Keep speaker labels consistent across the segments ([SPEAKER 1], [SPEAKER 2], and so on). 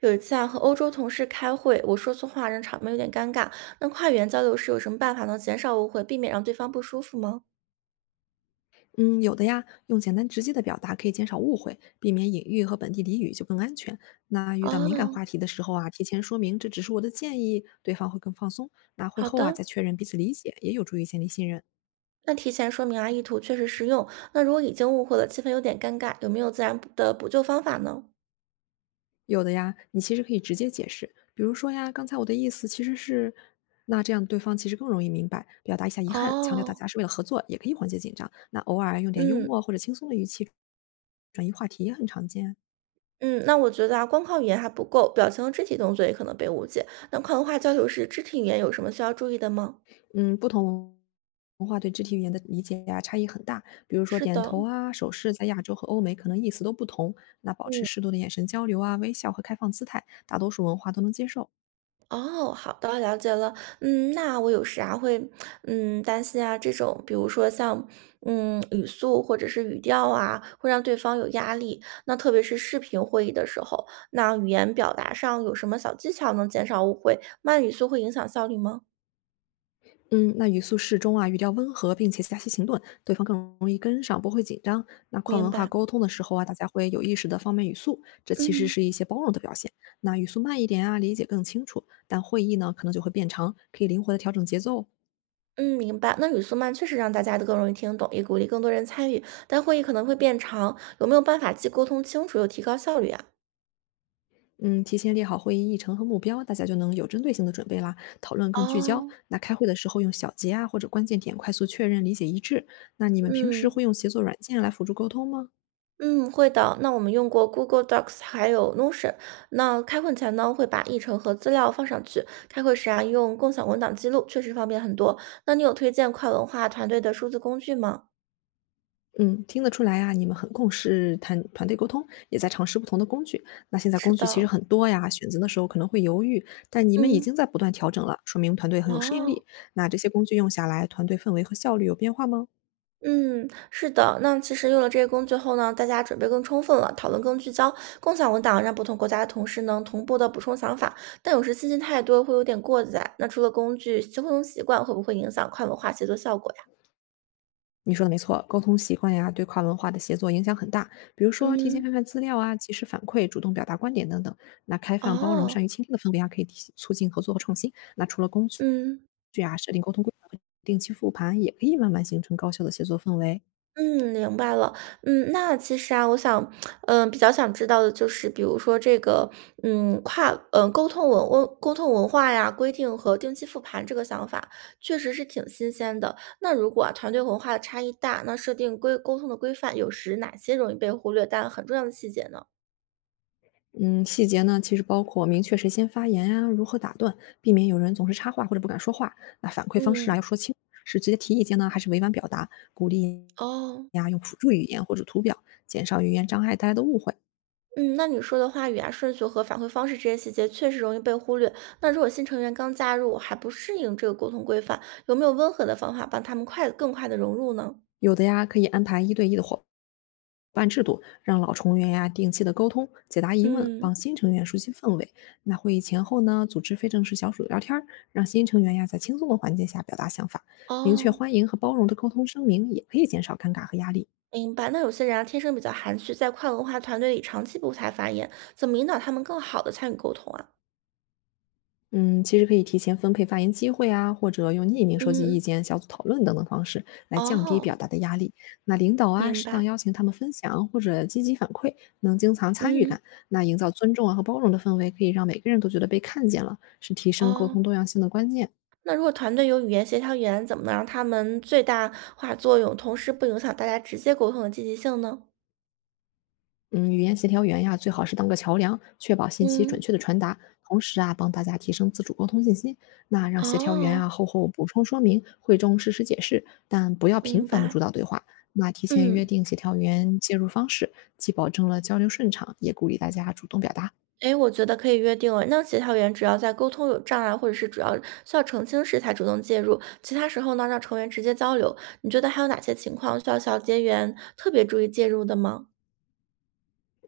[SPEAKER 1] 有一次啊，和欧洲同事开会，我说错话，让场面有点尴尬。那跨语言交流时有什么办法能减少误会，避免让对方不舒服吗？
[SPEAKER 2] 嗯，有的呀，用简单直接的表达可以减少误会，避免隐喻和本地俚语就更安全。那遇到敏感
[SPEAKER 1] 哦，
[SPEAKER 2] 话题的时候啊，提前说明这只是我的建议，对方会更放松。那会
[SPEAKER 1] 好
[SPEAKER 2] 后啊，
[SPEAKER 1] 的。
[SPEAKER 2] 再确认彼此理解，也有助于建立信任。
[SPEAKER 1] 那提前说明啊，意图确实实用。那如果已经误会了，气氛有点尴尬，有没有自然补救方法呢？
[SPEAKER 2] 有的呀，你其实可以直接解释，比如说呀，刚才我的意思其实是，那这样对方其实更容易明白。表达一下遗憾，强调大
[SPEAKER 1] 哦，
[SPEAKER 2] 家是为了合作，也可以缓解紧张。那偶尔用点幽
[SPEAKER 1] 嗯
[SPEAKER 2] 默或者轻松的语气转移话题也很常见啊。
[SPEAKER 1] 嗯，那我觉得啊，光靠语言还不够，表情和肢体动作也可能被误解。那跨文化交流时，肢体语言有什么需要注意的吗？
[SPEAKER 2] 嗯，不同文化对肢体语言的理解呀、差异很大。比如说
[SPEAKER 1] 是
[SPEAKER 2] 点
[SPEAKER 1] 的，
[SPEAKER 2] 头啊、手势，在亚洲和欧美可能意思都不同。那保持
[SPEAKER 1] 嗯。
[SPEAKER 2] 适度的眼神交流啊、微笑和开放姿态，大多数文化都能接受。
[SPEAKER 1] 哦，好的，了解了。嗯，那我有时啊会，嗯，担心啊，这种比如说像，嗯，语速或者是语调啊，会让对方有压力。那特别是视频会议的时候，那语言表达上有什么小技巧能减少误会？慢语速会影响效率吗？
[SPEAKER 2] 嗯，那语速适中啊，语调温和，并且加起停顿，对方更容易跟上，不会紧张。那跨
[SPEAKER 1] 明
[SPEAKER 2] 文化
[SPEAKER 1] 白，
[SPEAKER 2] 沟通的时候啊，大家会有意识的放慢语速，这其实
[SPEAKER 1] 嗯
[SPEAKER 2] 是一些包容的表现。那语速慢一点啊，理解更清楚，但会议呢可能就会变长，可以灵活的调整节奏哦。
[SPEAKER 1] 嗯，明白。那语速慢确实让大家都更容易听懂，也鼓励更多人参与，但会议可能会变长。有没有办法既沟通清楚又提高效率啊？
[SPEAKER 2] 嗯，提前列好会议议程和目标，大家就能有针对性的准备啦，讨论更聚焦。
[SPEAKER 1] 哦，
[SPEAKER 2] 那开会的时候用小结啊或者关键点快速确认理解一致。那你们平时
[SPEAKER 1] 嗯。
[SPEAKER 2] 会用协作软件来辅助沟通吗？
[SPEAKER 1] 嗯，会的。那我们用过 Google Docs 还有 Notion。那开会前呢，会把议程和资料放上去。开会时啊，用共享文档记录，确实方便很多。那你有推荐跨文化团队的数字工具吗？
[SPEAKER 2] 嗯，听得出来啊，你们很重视谈团队沟通，也在尝试不同的工具。那现在
[SPEAKER 1] 是
[SPEAKER 2] 工具其实
[SPEAKER 1] 的，
[SPEAKER 2] 很多呀，选择的时候可能会犹豫，但你们已
[SPEAKER 1] 嗯，
[SPEAKER 2] 经在不断调整了，说明团队很有适应
[SPEAKER 1] 哦。
[SPEAKER 2] 力。那这些工具用下来，团队氛围和效率有变化吗？
[SPEAKER 1] 嗯，是的，那其实用了这些工具后呢，大家准备更充分了，讨论更聚焦。共享文档让不同国家的同事能同步的补充想法，但有时信息太多会有点过载。那除了工具，互动习惯会不会影响跨文化协作效果呀？
[SPEAKER 2] 你说的没错，沟通习惯呀，对跨文化的协作影响很大。比如说，提前
[SPEAKER 1] 嗯，
[SPEAKER 2] 看看资料啊，及时反馈，主动表达观点等等。那开放、包容、
[SPEAKER 1] 哦，
[SPEAKER 2] 善于倾听的氛围啊，可以提促进合作和创新。那除了工具
[SPEAKER 1] 嗯，
[SPEAKER 2] 啊，设定沟通规则、定期复盘，也可以慢慢形成高效的协作氛围。
[SPEAKER 1] 嗯，明白了。嗯，那其实啊，我想，嗯，比较想知道的就是，比如说这个，嗯，跨，嗯，沟通沟通文化呀，规定和定期复盘这个想法，确实是挺新鲜的。那如果啊团队文化的差异大，那设定沟通的规范，有时哪些容易被忽略但很重要的细节呢？
[SPEAKER 2] 嗯，细节呢，其实包括明确谁先发言啊，如何打断，避免有人总是插话或者不敢说话。那反馈方式啊，
[SPEAKER 1] 嗯，
[SPEAKER 2] 要说清，是直接提意见呢，还是委婉表达？鼓励
[SPEAKER 1] 哦。
[SPEAKER 2] 呀，用辅助语言或者图表，减少语言障碍带来的误会。
[SPEAKER 1] 嗯，那你说的话语啊、顺序和反馈方式这些细节确实容易被忽略。那如果新成员刚加入，还不适应这个沟通规范，有没有温和的方法帮他们更快的融入呢？
[SPEAKER 2] 有的呀，可以安排一对一的伙伴制度，让老成员呀定期的沟通、解答疑问，
[SPEAKER 1] 嗯，
[SPEAKER 2] 帮新成员熟悉氛围。那会议前后呢，组织非正式小组聊天儿，让新成员呀在轻松的环境下表达想法，明确
[SPEAKER 1] 哦，
[SPEAKER 2] 欢迎和包容的沟通声明，也可以减少尴尬和压力。
[SPEAKER 1] 明白。那有些人啊，天生比较含蓄，在跨文化团队里长期不太发言，怎么引导他们更好的参与沟通啊？
[SPEAKER 2] 嗯，其实可以提前分配发言机会啊，或者用匿名收集意
[SPEAKER 1] 嗯，
[SPEAKER 2] 见、小组讨论等等方式来降低表
[SPEAKER 1] 哦，
[SPEAKER 2] 达的压力。那领导啊，
[SPEAKER 1] 明
[SPEAKER 2] 适当
[SPEAKER 1] 白。
[SPEAKER 2] 邀请他们分享或者积极反馈，能增强参与
[SPEAKER 1] 嗯，
[SPEAKER 2] 感。那营造尊重啊和包容的氛围，可以让每个人都觉得被看见了，是提升沟
[SPEAKER 1] 哦，
[SPEAKER 2] 通多样性的关键。
[SPEAKER 1] 那如果团队有语言协调员，怎么能让他们最大化作用，同时不影响大家直接沟通的积极性呢？
[SPEAKER 2] 嗯，语言协调员呀，最好是当个桥梁，确保信息准
[SPEAKER 1] 嗯，
[SPEAKER 2] 确的传达，同时啊，帮大家提升自主沟通信息。那让协调员
[SPEAKER 1] 哦，
[SPEAKER 2] 啊后补充说明，会中适时解释，但不要频
[SPEAKER 1] 明
[SPEAKER 2] 繁的
[SPEAKER 1] 白，
[SPEAKER 2] 主导对话。那提前约
[SPEAKER 1] 嗯，
[SPEAKER 2] 定协调员介入方式，既保证了交流顺畅，也鼓励大家主动表达。
[SPEAKER 1] 诶，我觉得可以约定了。那协调员只要在沟通有障碍，或者是主要需要澄清时才主动介入，其他时候呢，让成员直接交流。你觉得还有哪些情况需要小结员特别注意介入的吗？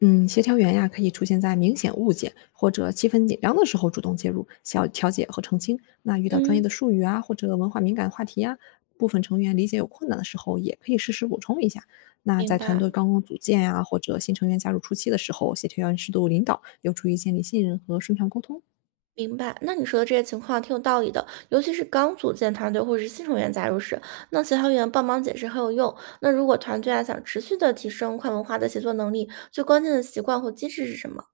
[SPEAKER 2] 嗯，协调员呀，可以出现在明显误解或者气氛紧张的时候主动介入，小调解和澄清。那遇到专业
[SPEAKER 1] 嗯，
[SPEAKER 2] 的术语啊，或者文化敏感话题呀、部分成员理解有困难的时候，也可以适时补充一下。那
[SPEAKER 1] 明
[SPEAKER 2] 在团
[SPEAKER 1] 白，
[SPEAKER 2] 队刚刚组建呀、或者新成员加入初期的时候，协调员适度领导，有助于建立信任和顺畅沟通。
[SPEAKER 1] 明白。那你说的这些情况挺有道理的，尤其是刚组建团队或者是新成员加入时，那协调员帮忙解释很有用。那如果团队啊想持续的提升跨文化的协作能力，最关键的习惯或机制是什么？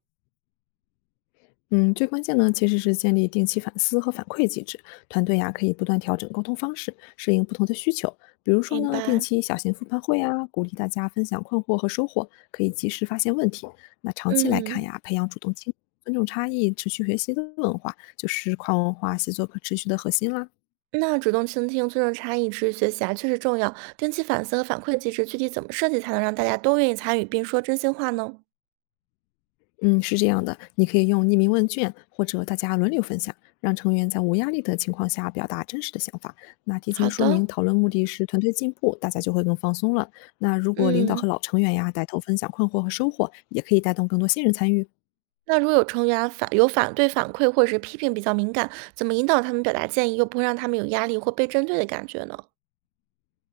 [SPEAKER 2] 嗯，最关键呢，其实是建立定期反思和反馈机制。团队呀、可以不断调整沟通方式，适应不同的需求。比如说
[SPEAKER 1] 明
[SPEAKER 2] 呢，定
[SPEAKER 1] 白，
[SPEAKER 2] 期小型复盘会啊，鼓励大家分享困惑和收获，可以及时发现问题。那长期来看
[SPEAKER 1] 嗯。
[SPEAKER 2] 呀，培养主动倾听、尊重差异、持续学习的文化，就是跨文化协作可持续的核心啦。
[SPEAKER 1] 那主动倾听、尊重差异、持续学习啊，确实重要。定期反思和反馈机制，具体怎么设计才能让大家都愿意参与并说真心话呢？
[SPEAKER 2] 嗯，是这样的，你可以用匿名问卷或者大家轮流分享，让成员在无压力的情况下表达真实的想法。那提前
[SPEAKER 1] 好
[SPEAKER 2] 说明
[SPEAKER 1] 的，
[SPEAKER 2] 讨论目的是团队进步，大家就会更放松了。那如果领导
[SPEAKER 1] 嗯，
[SPEAKER 2] 和老成员呀带头分享困惑和收获，也可以带动更多新人参与。
[SPEAKER 1] 那如果有成员啊反对反馈或者是批评比较敏感，怎么引导他们表达建议，又不会让他们有压力或被针对的感觉呢？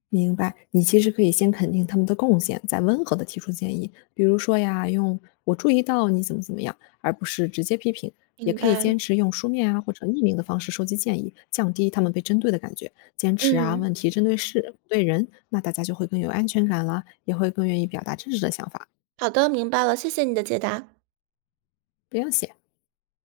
[SPEAKER 2] 明白，你其实可以先肯定他们的贡献，再温和的提出建议，比如说呀，用“我注意到你怎么怎么样”，而不是直接批评。也
[SPEAKER 1] 明
[SPEAKER 2] 可以
[SPEAKER 1] 白，
[SPEAKER 2] 坚持用书面啊或者匿名的方式收集建议，降低他们被针对的感觉。坚持啊，
[SPEAKER 1] 嗯，
[SPEAKER 2] 问题针对事不对人，那大家就会更有安全感了，也会更愿意表达真实的想法，
[SPEAKER 1] 好的，明白了，谢谢你的解答。
[SPEAKER 2] 不用写